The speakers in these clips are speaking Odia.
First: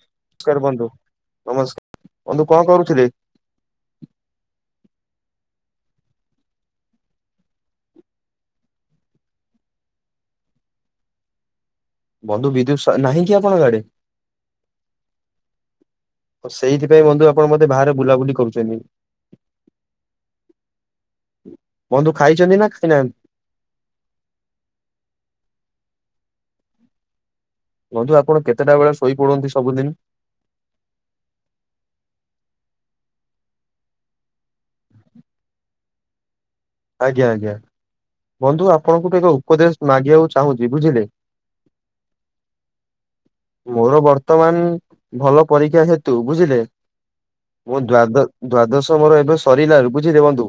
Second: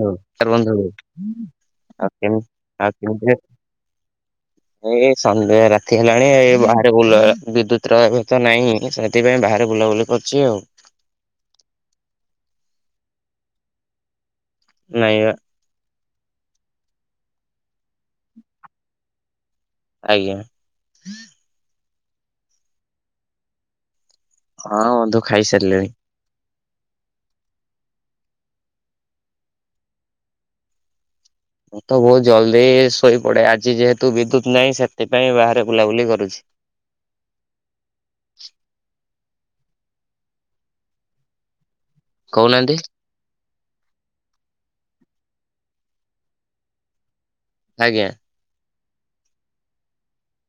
ହଁ [unintelligible] [unintelligible] ନମସ୍କାର ସନ୍ଧ୍ୟା ବନ୍ଧୁ ନମସ୍କାର ବନ୍ଧୁ କଣ କରୁଥିଲେ? ରାତି ହେଲାଣି ଏ ବାହାରେ ବୁ ବିଦ୍ୟୁତ ର ଏ ତ ନାହିଁ ସେଥିପାଇଁ ବାହାରେ ବୁଲାବୁଲି କ ଅଛି ଆଉ। [inaudible] ବନ୍ଧୁ ବିଦୁ ନାହିଁ କି ଆପଣଙ୍କ ଗାଡି? ନାଇଁ ପା। ସେଇଥିପାଇଁ ବନ୍ଧୁ ଆପଣ ମତେ ବାହାରେ ବୁଲାବୁଲି କରୁଛନ୍ତି। ଆଜ୍ଞା। ବନ୍ଧୁ ଖାଇଛନ୍ତି ନା ଖାଇନାହାନ୍ତି? ହଁ ବନ୍ଧୁ ଖାଇ ସାରିଲିଣି। ବନ୍ଧୁ ଆପଣ କେତେଟା ବେଳେ ଶୋଇପଡନ୍ତି ସବୁଦିନ? ମୁଁ ତ ବହୁତ ଜଲଦି ଶୋଇପଡେ ଆଜି ଯେହେତୁ ବିଦ୍ୟୁତ ନାହିଁ ସେଥିପାଇଁ ବାହାରେ ବୁଲାବୁଲି କରୁଛି। ଆଜ୍ଞା ଆଜ୍ଞା ବନ୍ଧୁ ଆପଣଙ୍କୁ [unintelligible] ଉପଦେଶ ମାଗିବାକୁ ଚାହୁଁଛି ବୁଝିଲେ? କହୁନାହାନ୍ତି? ମୋର ବର୍ତ୍ତମାନ ଭଲ ପରୀକ୍ଷା ହେତୁ ବୁଝିଲେ? ମୁଁ ଆଜ୍ଞା ଦ୍ଵାଦ ଦ୍ଵାଦଶ ମୋର ଏବେ ସରିଲା ବେଳକୁ ବୁଝିଲେ ବନ୍ଧୁ?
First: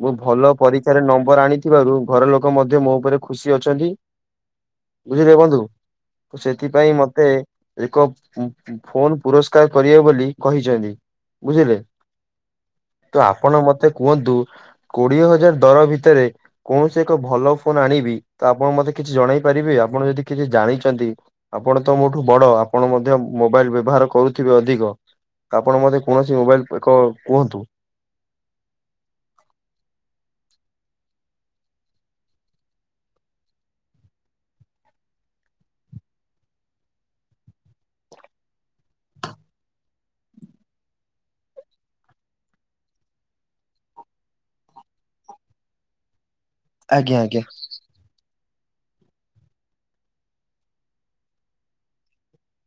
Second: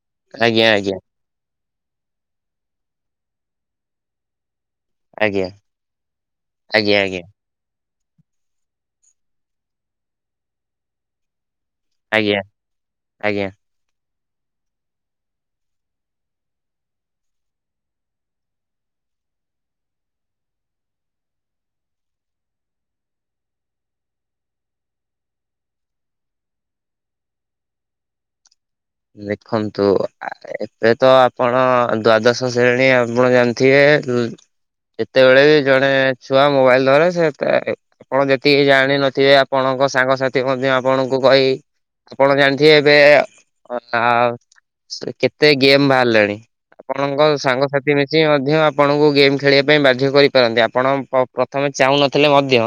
ମୁଁ ଭଲ ଆଜ୍ଞା ଆଜ୍ଞା ପରୀକ୍ଷାରେ ନମ୍ବର ଆଣିଥିବାରୁ ଘର ଲୋକ ମଧ୍ୟ ମୋ ଉପରେ ଖୁସି ଅଛନ୍ତି। ବୁଝିଲେ ଆଜ୍ଞା ବନ୍ଧୁ ତ ସେଥିପାଇଁ ଆଜ୍ଞା ଆଜ୍ଞା ମତେ ଏକ ଫୋନ ପୁରସ୍କାର କରିବେ ବୋଲି କହିଛନ୍ତି। ବୁଝିଲେ ଆଜ୍ଞା ତ ଆଜ୍ଞା ଆପଣ ମତେ କୁହନ୍ତୁ କୋଡିଏ ହଜାର ଦର ଭିତରେ କୌଣସି ଏକ ଭଲ ଫୋନ ଆଣିବି ତ ଆପଣ ମତେ କିଛି ଜଣେଇ ପାରିବେ ଆ ଆପଣ ଯଦି କିଛି ଜାଣିଛନ୍ତି ଆପଣ ତ ମୋଠୁ ବଡ ଆପଣ ମଧ୍ୟ ମୋବାଇଲ ବ୍ୟବହାର କରୁଥିବେ ଅଧିକ। ଆପଣ ମୋତେ ତ ଏବେ ତ ଆପଣ ଦ୍ଵାଦଶ ଶ୍ରେଣୀ ଆପଣ ଜାଣିଥିବେ। ଯେତେବେଳେ ବି ଜଣେ ଛୁଆ ମୋବାଇଲ ଧରେ ସେ ତେ ଏ ଆପଣ ଯେତିକି ଜାଣିନଥିବେ ଆପଣ ଙ୍କ ସାଙ୍ଗସାଥି ମଧ୍ୟ ଆପଣଙ୍କୁ କହି ଆପଣ ଜାଣିଥିବେ ଏବେ ଅନା ଆଉ କେତେ ଗେମ୍ ବାହାରିଲାଣି ଆଜ୍ଞା ଆପଣଙ୍କ ଆଜ୍ଞା ସାଙ୍ଗସାଥି ମିଶି ମ ମଧ୍ୟ ଆପଣଙ୍କୁ ଗେମ୍ ଖେଳିବା ପାଇଁ ବାଧ୍ୟ କରିପାରନ୍ତି ଆପଣ ପ-ପ୍ରଥମେ ଚାହୁଁନଥିଲେ ମଧ୍ୟ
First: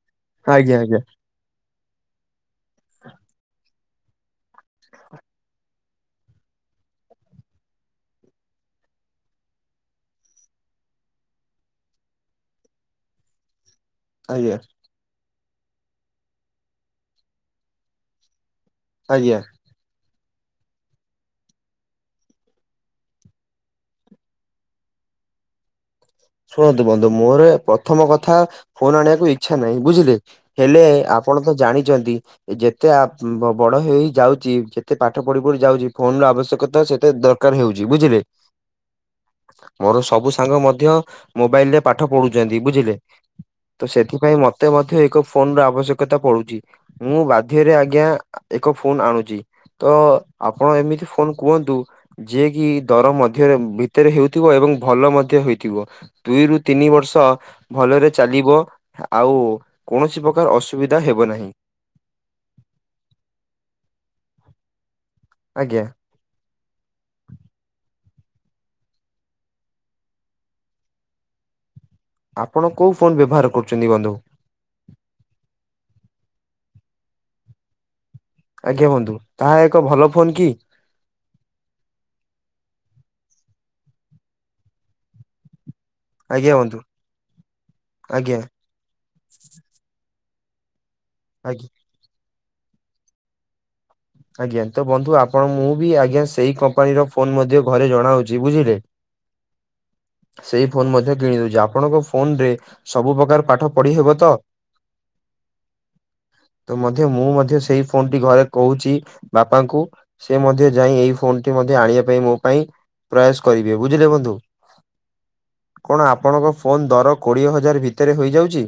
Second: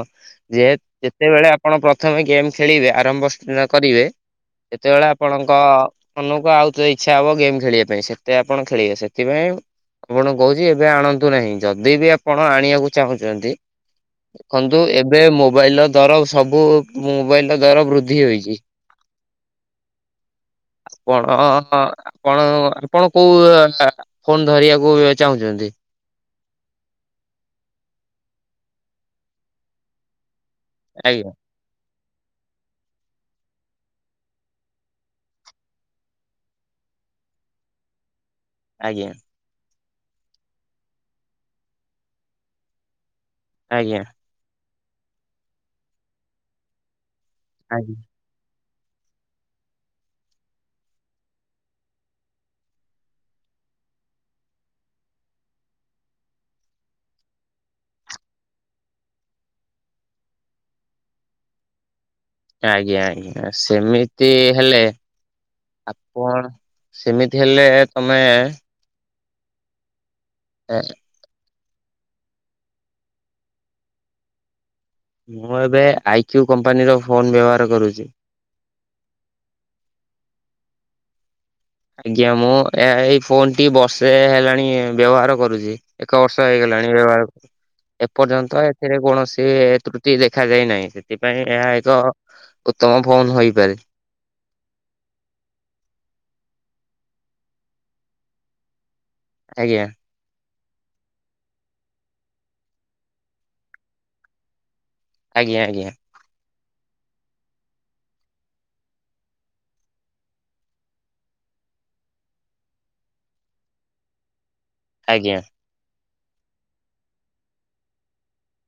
ଆଜ୍ଞା ଆଜ୍ଞା ଯେତ୍-ଯେତେବେଳେ ଆ ଆପଣ ପ୍ରଥମେ ଗେମ୍ ଖେଳିବେ ଆରମ୍ଭ କରିବେ ଯେତେବେଳେ ଆପଣଙ୍କ ମନକୁ ଆଉ ତ ଇଚ୍ଛା ହବ ଗେମ୍ ଖେଳିବା ପାଇଁ ସେତେ ଆପଣ ଖେଳିବେ ସେଥିପାଇଁ ଆପଣଙ୍କୁ କହୁଛି ଏବେ ଆଣନ୍ତୁ ନାହିଁ ଯଦି ବି ଆପଣ ଆଣିବାକୁ ଚାହୁଁଛନ୍ତି। ଆଜ୍ଞା ଦେଖନ୍ତୁ ଏବେ ମୋବାଇଲ ର ଦର ସବୁ ମୋବାଇଲ ର ଦର ବୃଦ୍ଧି ହୋଇଛି। ଆଜ୍ଞା। ଆପଣ ଆପଣ ଆପଣ କୋଉ ଫୋନ ଧରିବାକୁ ଚାହୁଁଛନ୍ତି? ଶୁଣନ୍ତୁ ବନ୍ଧୁ ମୋର ପ୍ରଥମ କଥା ଫୋନ ଆଣିବାକୁ ଇଚ୍ଛା ନାହିଁ ବୁଝିଲେ। ହେଲେ ଆଜ୍ଞା ଆପଣ ତ ଜାଣିଛନ୍ତି। ଯେତେ ଆପ ବ-ବଡ ହେଇ ହେଇ ଯାଉଛି ଯେତେ ପାଠ ପଢି ପଢି ଯାଉଛି ଫୋନ ର ଆବଶ୍ୟକତା ସେତେ ଦରକାର ହଉଛି ବୁଝିଲେ। ଆଜ୍ଞା। ମୋର ସବୁ ସାଙ୍ଗ ମଧ୍ୟ ମୋବାଇଲ ରେ ପାଠ ପଢୁଛନ୍ତି ବୁଝିଲେ ତ ଆଜ୍ଞା ସେଥିପାଇଁ ମୋ ମତେ ମଧ୍ୟ ଏକ ଫୋନର ଆବଶ୍ୟକତା ପଡୁଛି ମୁଁ ବାଧ୍ୟରେ ଆଜ୍ଞା ଏକ ଫୋନ୍ ଆଣୁଚି। ତ ଆପଣ ଏମିତି ଫୋନ କୁହନ୍ତୁ ଯିଏ କି ଦର ମଧ୍ୟରେ ଭିତରେ ହେଉଥିବ ଏବଂ ଭଲ ମଧ୍ୟ ହୋଇଥିବ। ଦୁଇରୁ ତିନି ବର୍ଷ ଭଲରେ ଚାଲିବ ଆଉ କୌଣସି ପ୍ରକାର ଅସୁବି ଧା ହେବ ନାହିଁ। ଆଜ୍ଞା ଆଜ୍ଞା ସେମିତି ହେଲେ ଆଜ୍ଞା ଆପଣ ସେମିତି ହେଲେ ତମେ ଏ। ଆପଣ କୋଉ ଫୋନ୍ ବ୍ୟବହାର କରୁଛନ୍ତି ବନ୍ଧୁ? ମୁଁ ଏବେ ଆଇକ୍ୟୁ କମ୍ପାନୀର ଫୋନ ବ୍ୟବହାର କରୁଚି। ଆଜ୍ଞା ବନ୍ଧୁ ତାହା ଏକ ଭଲ ଫୋନ୍ କି? ଆଜ୍ଞା ମୁଁ ଏ ଏଇ ଫୋନ ଟି ବର୍ଷେ ହେଲାଣି ବ୍ୟବହାର କରୁଚି। ଏକ ବର୍ଷ ଆଜ୍ଞା ବନ୍ଧୁ ହେଇଗଲାଣି ବ୍ୟବହାରକୁ ଆଜ୍ଞା ଏପର୍ଯ୍ୟନ୍ତ ଏଥିରେ କୌଣସି ତ୍ରୁ ଟି ଦେଖାଯାଇନାହିଁ। ସେଥିପାଇଁ ଆଜ୍ଞା। ଏହା ଏକ ଉତ୍ତମ ଫୋନ ହୋଇପାରେ। ଆଜ୍ଞା ତ ବନ୍ଧୁ ଆପଣ ମୁଁ ବି ଆଜ୍ଞା ସେଇ କମ୍ପାନୀର ଫୋନ୍ ମଧ୍ୟ ଘରେ ଜଣାଉଛି ବୁଝିଲେ ଆଜ୍ଞା। ସେଇ ଫୋନ ମଧ୍ୟ କିଣିଦଉଛି। ଆପଣଙ୍କ ଫୋନ ରେ ସବୁ ପ୍ରକାର ପାଠ ପଢି ହେବ ତ? ଆଜ୍ଞା ଆଜ୍ଞା। ତ ମଧ୍ୟ ମୁଁ ମଧ୍ୟ ସେଇ ଫୋନ ଟି ଘରେ କହୁଛି ବାପାଙ୍କୁ ସେ ମଧ୍ୟ ଯାଇ ଏଇ ଫୋନ ଟି ମଧ୍ୟ ଆଣିବା ପାଇଁ ମୋ ପାଇଁ ପ୍ରୟାସ କରିବେ ବୁଝିଲେ ବନ୍ଧୁ। ଆଜ୍ଞା। କଣ ଆପଣଙ୍କ ଫୋନ୍ ଦର କୋଡ଼ିଏ ହଜାର ଭିତରେ ହୋଇଯାଉଛି?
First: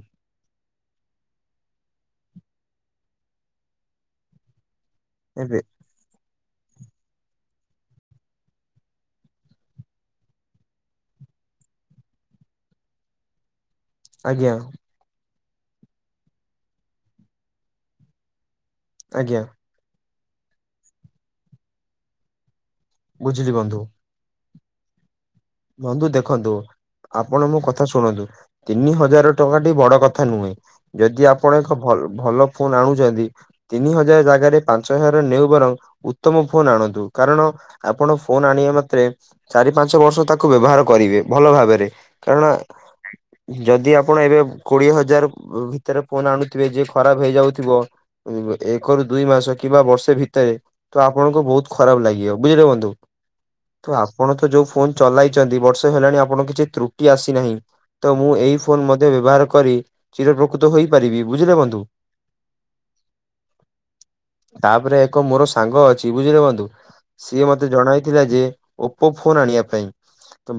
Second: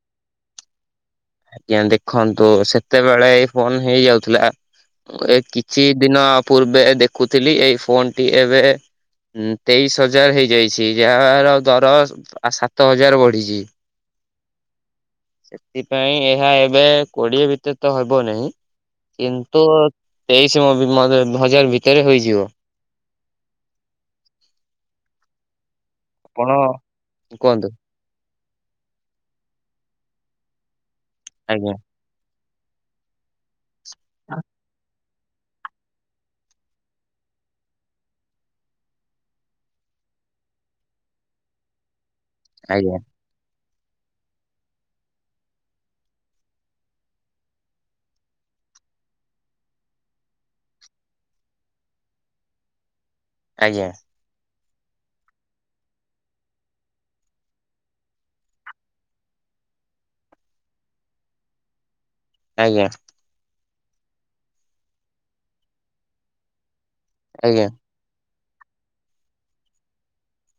ଆଜ୍ଞା ଦେଖନ୍ତୁ ସେତେବେଳେ ଏ ଫୋନ ହେଇଯାଉଥିଲା। ଏ ଏବେ କିଛି ଦିନ ପୂର୍ବେ ଦେଖୁଥିଲି ଏଇ ଫୋନ ଟି ଏବେ ତେଇଶି ହଜାର ହେଇଯାଇଛି। ଯାହାର ଦର ଆ ସାତ ହଜାର ବଢିଛି। ଆଜ୍ଞା। ସେଥିପାଇଁ ଏହା ଏବେ କୋଡିଏ ଭିତରେ ତ ହେବ ନାହିଁ। ଆଜ୍ଞା କିନ୍ତୁ ତେଇଶ [unintelligible] ହଜାର ଭିତରେ ହୋଇଯିବ। ବୁଝିଲି ବନ୍ଧୁ। ବନ୍ଧୁ ଦେଖନ୍ତୁ ଆପଣ ଆପଣ ମୋ କୁହନ୍ତୁ କଥା ଶୁଣନ୍ତୁ। ତିନି ହଜାର ଟଙ୍କାଟି ବଡ କଥା ନୁହେଁ। ଯଦି ଆପଣ ଏକ ଆଜ୍ଞା ଭ-ଭଲ ଫୋନ୍ ଆଣୁଛନ୍ତି ତିନି ହଜାର ଜାଗାରେ ପାଞ୍ଚ ହଜାର ନେଉ ବରଂ ଉତ୍ତମ ଫୋନ ଆଣନ୍ତୁ। କାରଣ ଆପଣ ଫୋନ ଆଣିବା ମାତ୍ରେ ଚାରି ପାଞ୍ଚ ବର୍ଷ ତା ବ୍ୟବହାର କରିବେ ଭଲ ଭାବରେ କାରଣ ଆଜ୍ଞା ଯଦି ଆପଣ ଏବେ କୋଡିଏ ହଜାର ଭିତରେ ଫୋନ ଆଣୁଥିବେ ଯେ ଖରାପ ହେଇଯାଉଥିବ ଏକ ର ଦୁଇ ମାସ କିମ୍ବା ବର୍ଷେ ଭିତରେ ତ ଆପଣଙ୍କୁ ବହୁତ ଖରାପ ଲାଗିବ ବୁଝିଲେ ବନ୍ଧୁ। ତ ଆଜ୍ଞା ଆପଣ ତ ଯୋଉ ଫୋନ ଚଲାଇଛନ୍ତି ବର୍ଷେ ହେଲାଣି ଆପଣଙ୍କ କିଛି ତ୍ରୁଟି ଆସିନାହିଁ। ତ ମୁଁ ଏଇ ଫୋନ ମଧ୍ୟ ବ୍ୟବହାର କରି ଚିର ପ୍ରକୃତ ହେଇପାରିବି ବୁଝିଲେ ବନ୍ଧୁ। ଆଜ୍ଞା। ତାପରେ ଏକ ମୋର ସାଙ୍ଗ ଅଛି ବୁଝିଲେ ବନ୍ଧୁ। ସିଏ ଆଜ୍ଞା ମତେ ଜଣାଇଥିଲା ଯେ ଓପୋ ଫୋନ ଆଣିବା ପାଇଁ।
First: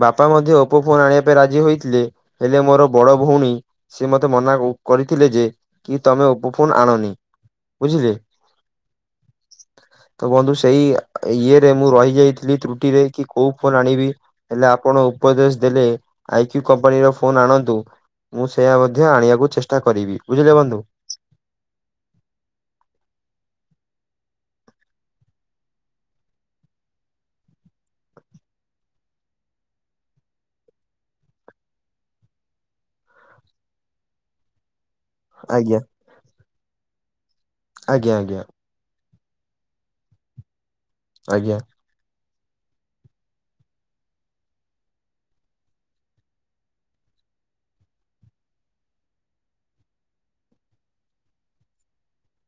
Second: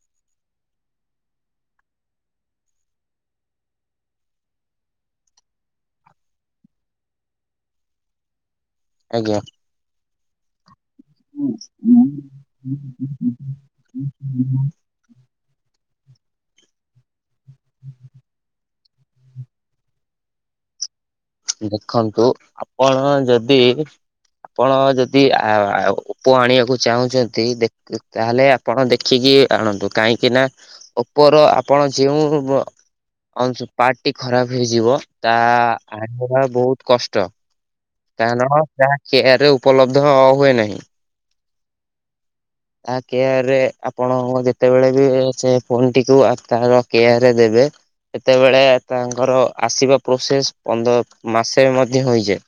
ବାପା ମଧ୍ୟ ଓପୋ ଫୋନ ଆଣିବା ପାଇଁ ରାଜି ହୋଇଥିଲେ। ହେଲେ ମୋର ବଡ ଭଉଣୀ ସିଏ ମତେ ମନା କରି କରିଥିଲେ ଯେ କି ତମେ ଓପୋ ଫୋନ ଆଣନି। ବୁଝିଲେ ଓ ଆଜ୍ଞା। ତ ବନ୍ଧୁ ସେଇ ଇଏରେ ମୁଁ ରହିଯାଇଥିଲି ତ୍ରୁଟିରେ କି କୋଉ ଫୋନ ଆଣିବି। ହେଲେ ଆପଣ ଉପଦେଶ ଦେଲେ ଆଇକ୍ୟୁ କମ୍ପାନୀର ଫୋନ ଆଣନ୍ତୁ ମୁଁ ସେୟା ମଧ୍ୟ ଆଣିବାକୁ ଚେଷ୍ଟା କରିବି ବୁଝିଲେ ବନ୍ଧୁ। ଦେଖନ୍ତୁ ଆପଣ ଯଦି ଆପଣ ଯଦି ଆ ଓପୋ ଆଣିବାକୁ ଚାହୁଁଛନ୍ତି ତାହେଲେ ଆପଣ ଦେଖିକି ଏଆରଣନ୍ତୁ କାହିଁକି ନା ଉପର ଆପଣ ଯେଉଁ ବ ଅଂଶୁ ପା ଟି ଖରାପ ହେଇଯିବ ତା ଆଜ୍ଞା ଆଣିବା ବହୁତ କଷ୍ଟ ଆଜ୍ଞା ଆଜ୍ଞା। କାରଣ ଯା ଚେୟାର ରେ ଉପଲବ୍ଧ ହୁଏ ନାହିଁ। ଆଜ୍ଞା। ତା କେୟାରରେ ଆପଣ ଯେତେବେଳେ ବି ସେ ଫୋନ ଟିକୁ ତାର କେୟାରରେ ଦେବେ ସେତେବେଳେ ତାଙ୍କର ଆସିବା ପ୍ରୋସେସ ପନ୍ଦର ମାସେ ମଧ୍ୟ ହୋଇଯାଏ।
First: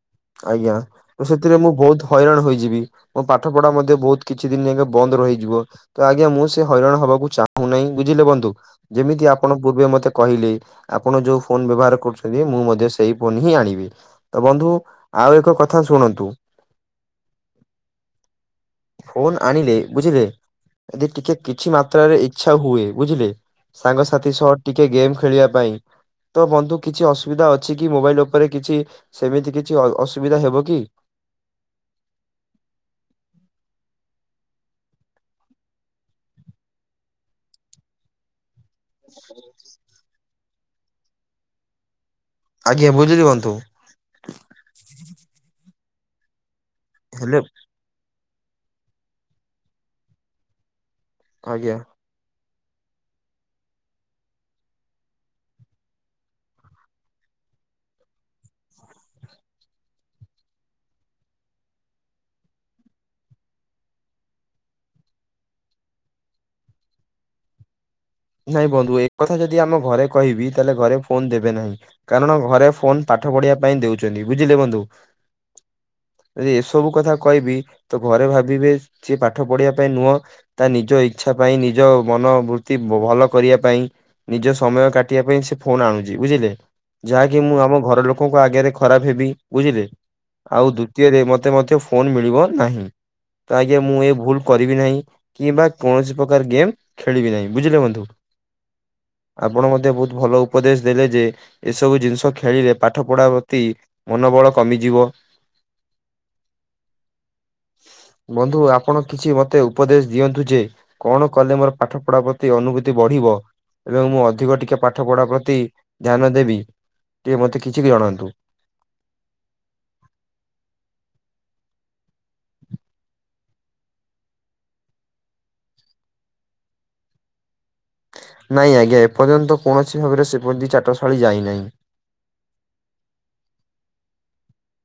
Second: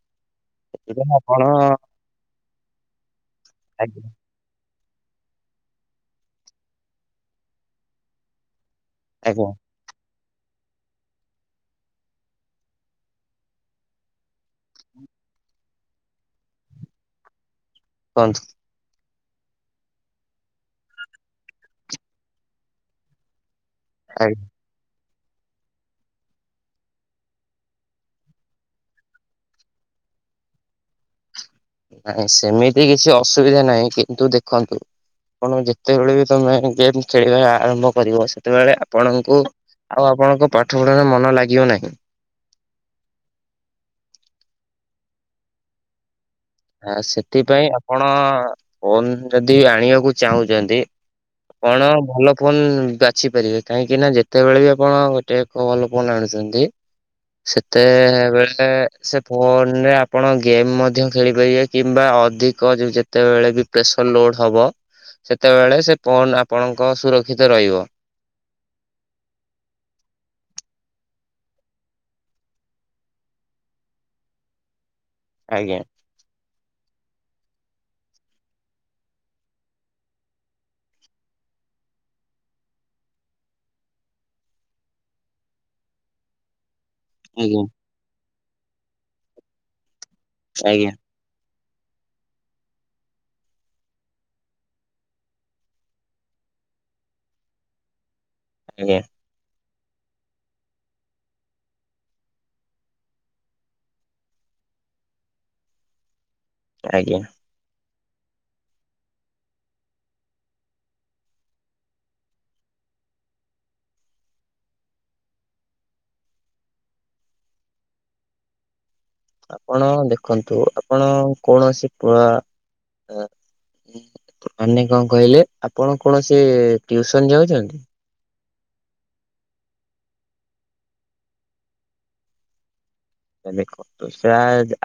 ଆଜ୍ଞା ସେଥିପାଇଁ ଆପଣ ସେଥିରେ ମୁଁ ବହୁତ ହଇରାଣ ହୋଇଯିବି। ମୋ ପାଠ ପଢା ମଧ୍ୟ ଆଜ୍ଞା ବହୁତ କିଛି ଦିନ ଏକା ବନ୍ଦ ରହିଯିବ ତ ଆଜ୍ଞା ମୁଁ ସେ ହଇରାଣ ହବାକୁ ଚାହୁଁ ନାହିଁ। ବୁଝିଲେ ବନ୍ଧୁ? ଯେମିତି ଆଜ୍ଞା ଆପଣ ପୂର୍ବେ ମତେ କହିଲି ଆପଣ ଯୋଉ ଫୋନ ବ୍ୟବହାର କରୁଛନ୍ତି ମୁଁ ମଧ୍ୟ ସେଇ ଫୋନ ହିଁ ଆଣିବି। ତ ବନ୍ଧୁ ଆଉ ଏକ କଥା ଶୁଣନ୍ତୁ। କହନ୍ତୁ। ଫୋନ ଆଣିଲେ ବୁଝିଲେ ଯଦି ଟିକେ କିଛି ମାତ୍ରାରେ ଇଚ୍ଛା ହୁଏ ବୁଝିଲେ। ସାଙ୍ଗସାଥି ଆଜ୍ଞା ସହ ଟିକେ ଗେମ୍ ଖେ ଖେଳିବା ପାଇଁ ତ ବନ୍ଧୁ କିଛି ଅସୁବିଧା ଅଛି କି ମୋବାଇଲ ଉପରେ କିଛି ସେମିତି କି କିଛି ଅସୁବିଧା ହେବ କି? ନାଇଁ ସେମିତି କିଛି ଅସୁବିଧା ନାହିଁ କିନ୍ତୁ ଦେଖନ୍ତୁ କଣ ଯେତେବେଳେ ବି ତମେ ଗେମ୍ ଖେଳିବା ଆରମ୍ଭ କରିବ ସେ ସେତେବେଳେ ଆପଣଙ୍କୁ ଆଉ ଆପଣଙ୍କ ପାଠ ପଢାରେ ମନ ଲାଗିବ ନାହିଁ। ଆଜ୍ଞା ବୁଝି ଦିଅନ୍ତୁ। [inaudible] ଆ ହେଲେ ସେଥିପାଇଁ ଆପଣ ଫୋନ୍ ଯଦି ଆଣିବାକୁ ଚାହୁଁଛନ୍ତି। ଆଜ୍ଞା କଣ ଭଲ ଫୋନ୍ ବାଛି ପାରିବେ କାହିଁକି ନା ଯେତେବେଳେ ବି ଆପଣ ଗୋଟେ ଏକ ଭଲ ଫୋନ୍ ଆଣୁଛନ୍ତି। ସେତେବେଲେ ସେ ଫୋନ୍ ରେ ଆପଣ ଗେମ୍ ମଧ୍ୟ ଖେଳିପାରିବା କିମ୍ବା ଅଧିକ ଯେତେବେଳେ ବି ପ୍ରେସର ଲୋଡ ହବ ସେତେବେଳେ ସେ ପୋନ ଆପଣଙ୍କ ସୁରକ୍ଷିତ ରହିବ। ନାଇଁ ବନ୍ଧୁ ଏକଥା ଯଦି ଆମ ଘରେ କହିବି ତାହେଲେ ଘରେ ଫୋନ୍ ଦେବେ ନାହିଁ କାରଣ ଘରେ ଫୋନ ପା ଠ ପଢିବା ପାଇଁ ଦେଉଛନ୍ତି ବୁଝିଲେ ବନ୍ଧୁ? ଆଜ୍ଞା। ଯି ଏସବୁ କଥା କହିବି ତ ଘରେ ଭାବିବେ ସିଏ ପାଠ ପଢିବା ପାଇଁ ନୁହଁ ତା ନିଜ ଇଚ୍ଛା ପାଇଁ ନିଜ ମନବୂତ୍ତି ଭଲ କରିବା ପାଇଁ, ନିଜ ସମୟ କାଟିବା ପାଇଁ, ସେ ଫୋନ ଆଣୁଛି ବୁଝିଲେ। ଯାହାକି ମୁଁ ଆଜ୍ଞା ଆମ ଘର ଲୋକଙ୍କ ଆଗରେ ଖରାପ ହେବି ବୁଝିଲେ। ଆଉ ଆଜ୍ଞା ଦ୍ଵିତୀୟରେ ମ ମତେ ମଧ୍ୟ ଫୋନ୍ ମିଳିବ ନାହିଁ। ତ ଆଜ୍ଞା ମୁଁ ଏ ଭୁଲ କରିବି ନାହିଁ କିମ୍ବା କୌଣସି ପ୍ରକାର ଗେମ୍ ଖେଳିବି ନାହିଁ। ବୁଝିଲେ ବନ୍ଧୁ? ଆଜ୍ଞା। ଆପଣ ମଧ୍ୟ ବହୁତ ଭଲ ଉପଦେଶ ଦେଲେ ଯେ ଏସବୁ ଜିନିଷ ଖେଳିଲେ ପାଠ ପଢା ପ୍ରତି ମନୋବଳ କମିଯିବ [inaudible] ଆଜ୍ଞା। ବନ୍ଧୁ ଆପଣ କିଛି ମତେ ଉପଦେଶ ଦିଅନ୍ତୁ ଯେ କଣ କଲେ ମୋର ପାଠ ପଢା ପ ତି ଅନୁଭୂତି ବଢିବ ଏବଂ ମୁଁ ଅଧିକ ଟିକେ ପାଠ ପଢା ପ୍ରତି ଧ୍ୟାନ ଦେବି। ଟିକେ, ମତେ କିଛି ବି ଜଣାନ୍ତୁ। ଆପଣ ଦେଖନ୍ତୁ ଆପଣ କୌଣସି ପ ମାନେ କଣ କହିଲେ ଆପଣ କୌଣସି ଟୁସନ ଯାଉଛନ୍ତି? ନାଇଁ ଆଜ୍ଞା ଏପର୍ଯ୍ୟନ୍ତ କୌଣସି ଭାବରେ ସେପତି ଚାଟଶାଳୀ ଯାଇନାହିଁ। [inaudible] ଦେଖନ୍ତୁ ସେ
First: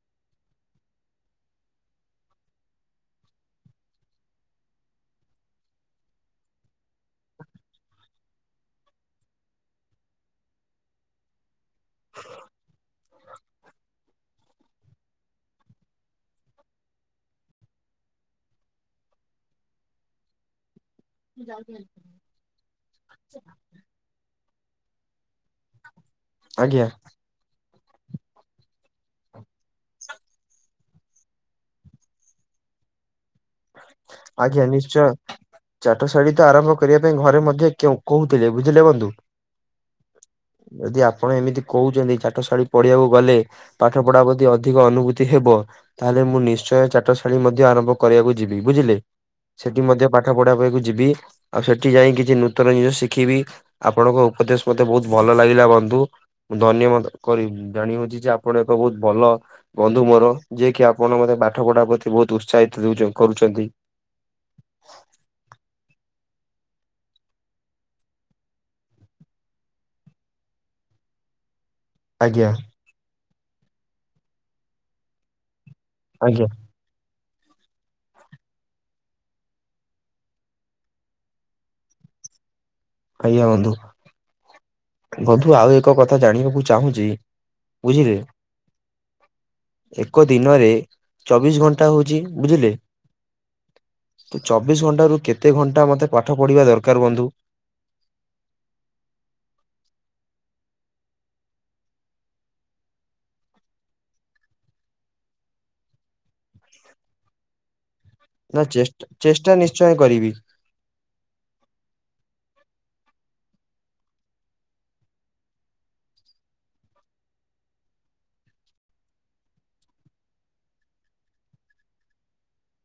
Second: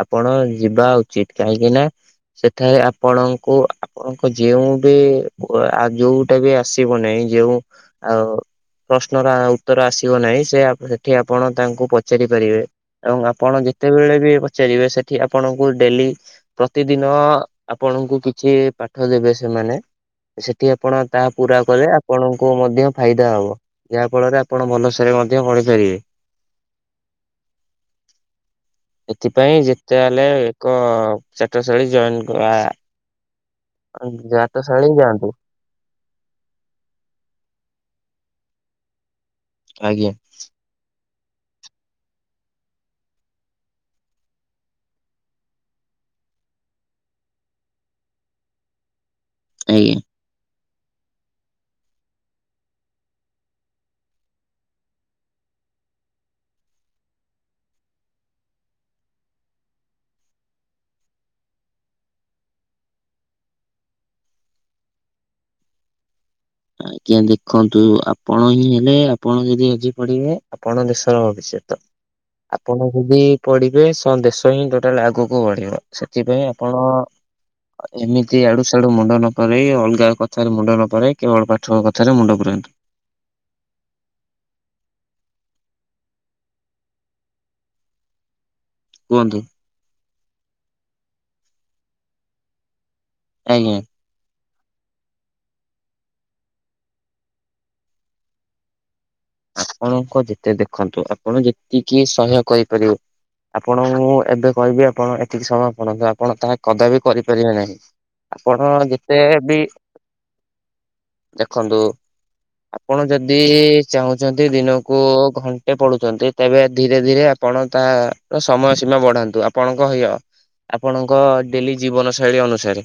ଆପଣ ଯିବା ଉଚିତ କାହିଁକି ନା, ସେଠାରେ ଆପଣଙ୍କୁ ଆପଣଙ୍କ ଯେଉଁ ବି ଯୋଉଟା ବି ଆସିବ ନାହିଁ ଯେଉଁ ଆଉ ପ୍ରଶ୍ନର ଆ ଉତ୍ତର ଆସିବ ନାହିଁ, ସେ ଆପ ଏଠି ଆପଣ ତାଙ୍କୁ ପଚାରି ପାରିବେ ଏବଂ ଆପଣ ଯେତେବେଳେ ବି ପଚାରିବେ, ସେଠି ଆପଣଙ୍କୁ ଡେଲି ପ୍ରତିଦିନ ଆପଣ ଙ୍କୁ କିଛି ପାଠ ଦେବେ ସେମାନେ, ସେଠି ଆପଣ ତାହା ପୁରା କଲେ, ଆପଣଙ୍କୁ ମଧ୍ୟ ଫାଇଦା ହବ ଯାହା ଫଳରେ ଆପଣ ଭଲ [unintelligible] [unintelligible] ପାରିବେ ଆଜ୍ଞା। ଏଥିପାଇଁ ଯେତେ ହେଲେ, ଏକ ଚାଟଶୈଳୀ ଜଏନ କ ଆ ଆଜ୍ଞା! ଚାଟଶାଳୀ ନିଶ୍ଚୟ ଯାଆନ୍ତୁ। ଚାଟଶାଳୀ ତ ଆରମ୍ଭ କରିବା ପାଇଁ ଘରେ ମଧ୍ୟ କେଉଁ କୋଉ [unintelligible] ବୁଝିଲେ ବନ୍ଧୁ। ଆଜ୍ଞା। କଣ ଏମିତି କହୁଛନ୍ତି, ଚାଠଶାଳୀ ପଢିବାକୁ ଗଲେ ପାଠ ପଢା ପ୍ରତି ଅଧିକ ଅନୁଭୂତି ହେବ, ତାହେଲେ ମୁଁ ନିଶ୍ଚୟ ଚାଟଶାଳୀ ମଧ୍ୟ ଆରମ୍ଭ କରିବାକୁ ଯିବି ବୁଝିଲେ, ସେଠି ଆଜ୍ଞା ମଧ୍ୟ ପାଠ ପଢା ପାଇଁ ଯିବି ଆଉ ସେଠି ଯାଇଁ କିଛି ନୂତନ ଜିନିଷ ଶିଖିବି, ଆପଣଙ୍କ ଉପଦେଶ ମତେ ବହୁତ ଭଲ ଲାଗିଲା ବ ନ୍ଧୁ ମୁଁ ଧନ୍ୟମନ କରି ଜାଣିହଉଛି, ଯେ ଆପଣ ଏକ ବହୁତ ଭଲ ବନ୍ଧୁ ମୋର ଯିଏକି ଆପଣ ମୋତେ ପାଠ ପଢା ପ୍ରତି ବହୁତ ଉତ୍ସାହିତ ଦଉଛ କରୁଛନ୍ତି। ଆଜ୍ଞା! ଦେଖନ୍ତୁ ଆପଣ ହିଁ ହେଲେ ଆପଣ ଯଦି ଆଜି ପଢିବେ ଆପଣ ଦେଶର ଭବିଷ୍ୟତ। ତ ଆଜ୍ଞା ଆପଣ [inaudible] ଯଦି ପଢିବେ, [unintelligible] ଦେଶ ହିଁ ଟୋଟାଲ ଆଗକୁ ବଢିବ। ସେଥିପାଇଁ ଆଜ୍ଞା ଆପଣ ଏମିତି ଆଡୁ ସାଡୁ ମୁଣ୍ଡ ନପୁରାଇ ଅଲଗା କଥାରେ ମୁଣ୍ଡ ନପୁରାଇ କେବଳ ପାଠ କଥାରେ ମୁଣ୍ଡ ପୁରାନ୍ତୁ ଆଜ୍ଞା ବନ୍ଧୁ। ବଧୁ ଆଉ ଏକ କଥା ଜାଣିବାକୁ ଚାହୁଁଛି, ବୁଝିଲେ କୁହନ୍ତୁ? ଏକ ଦିନରେ ଚବିଶ ଘଣ୍ଟା ହଉଛିି, ବୁଝିଲେ ଆଜ୍ଞା! ତ ଚବିଶ ଘଣ୍ଟା ରୁ, କେତେ ଘଣ୍ଟା ମତେ ପାଠ ପଢିବା ଦରକାର ବନ୍ଧୁ? ଆପଣଙ୍କ ଯେତେ ଦେଖନ୍ତୁ ଆପଣ ଯେତିକି ସହ୍ୟ କରିପାରିବେ ଆପଣ ମୁଁ ଏବେ କହିବି, ଆପଣ ଏତିକି ସମୟ ପଢନ୍ତୁ ଆପଣ ତାହା କଦା ବିି କରିପାରିବେ ନାହିଁ। ଆପଣ ନା ଚେଷ୍ଟା ଯେତେ ଚେଷ୍ଟା ବି, ନିଶ୍ଚୟ କରିବି ଦେଖନ୍ତୁ ଆପଣ ଯଦି ଚାହୁଁଛନ୍ତି ଦିନକୁ ଘଣ୍ଟେ ପଢ଼ୁଛନ୍ତି, ତେବେ ଧୀରେ ଧୀରେ ଆପଣ ତା ର ସମୟ ସୀ ମା ବଢାନ୍ତୁ ଆପଣଙ୍କ ହିୟ ଆପଣଙ୍କ ଡେଲି ଜୀବନ ଶୈଳୀ ଅନୁସାରେ।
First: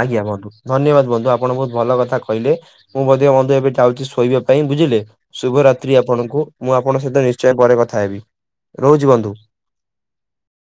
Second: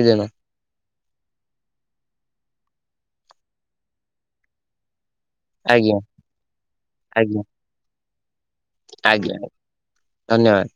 ଆଜ୍ଞା ବନ୍ଧୁ ଧନ୍ୟବାଦ ବନ୍ଧୁ ଆପଣ ବହୁତ ଭଲ କଥା କହିଲେ ମୁଁ ମଧ୍ୟ ବନ୍ଧୁ ଏବେ ଟିକ୍ କେ ଯାଉଛି ଶୋଇବା ପାଇଁ ବୁଝିଲେ। ଶୁଭରାତ୍ରି ଆଜ୍ଞା ଆପଣଙ୍କୁ ମୁଁ ଆପଣଙ୍କ ସହିତ ଆଜ୍ଞା ନିଶ୍ଚୟ ପରେ କଥା ହେବି ରହୁଛି ବନ୍ଧୁ। ଆଜ୍ଞା ଧନ୍ୟବାଦ।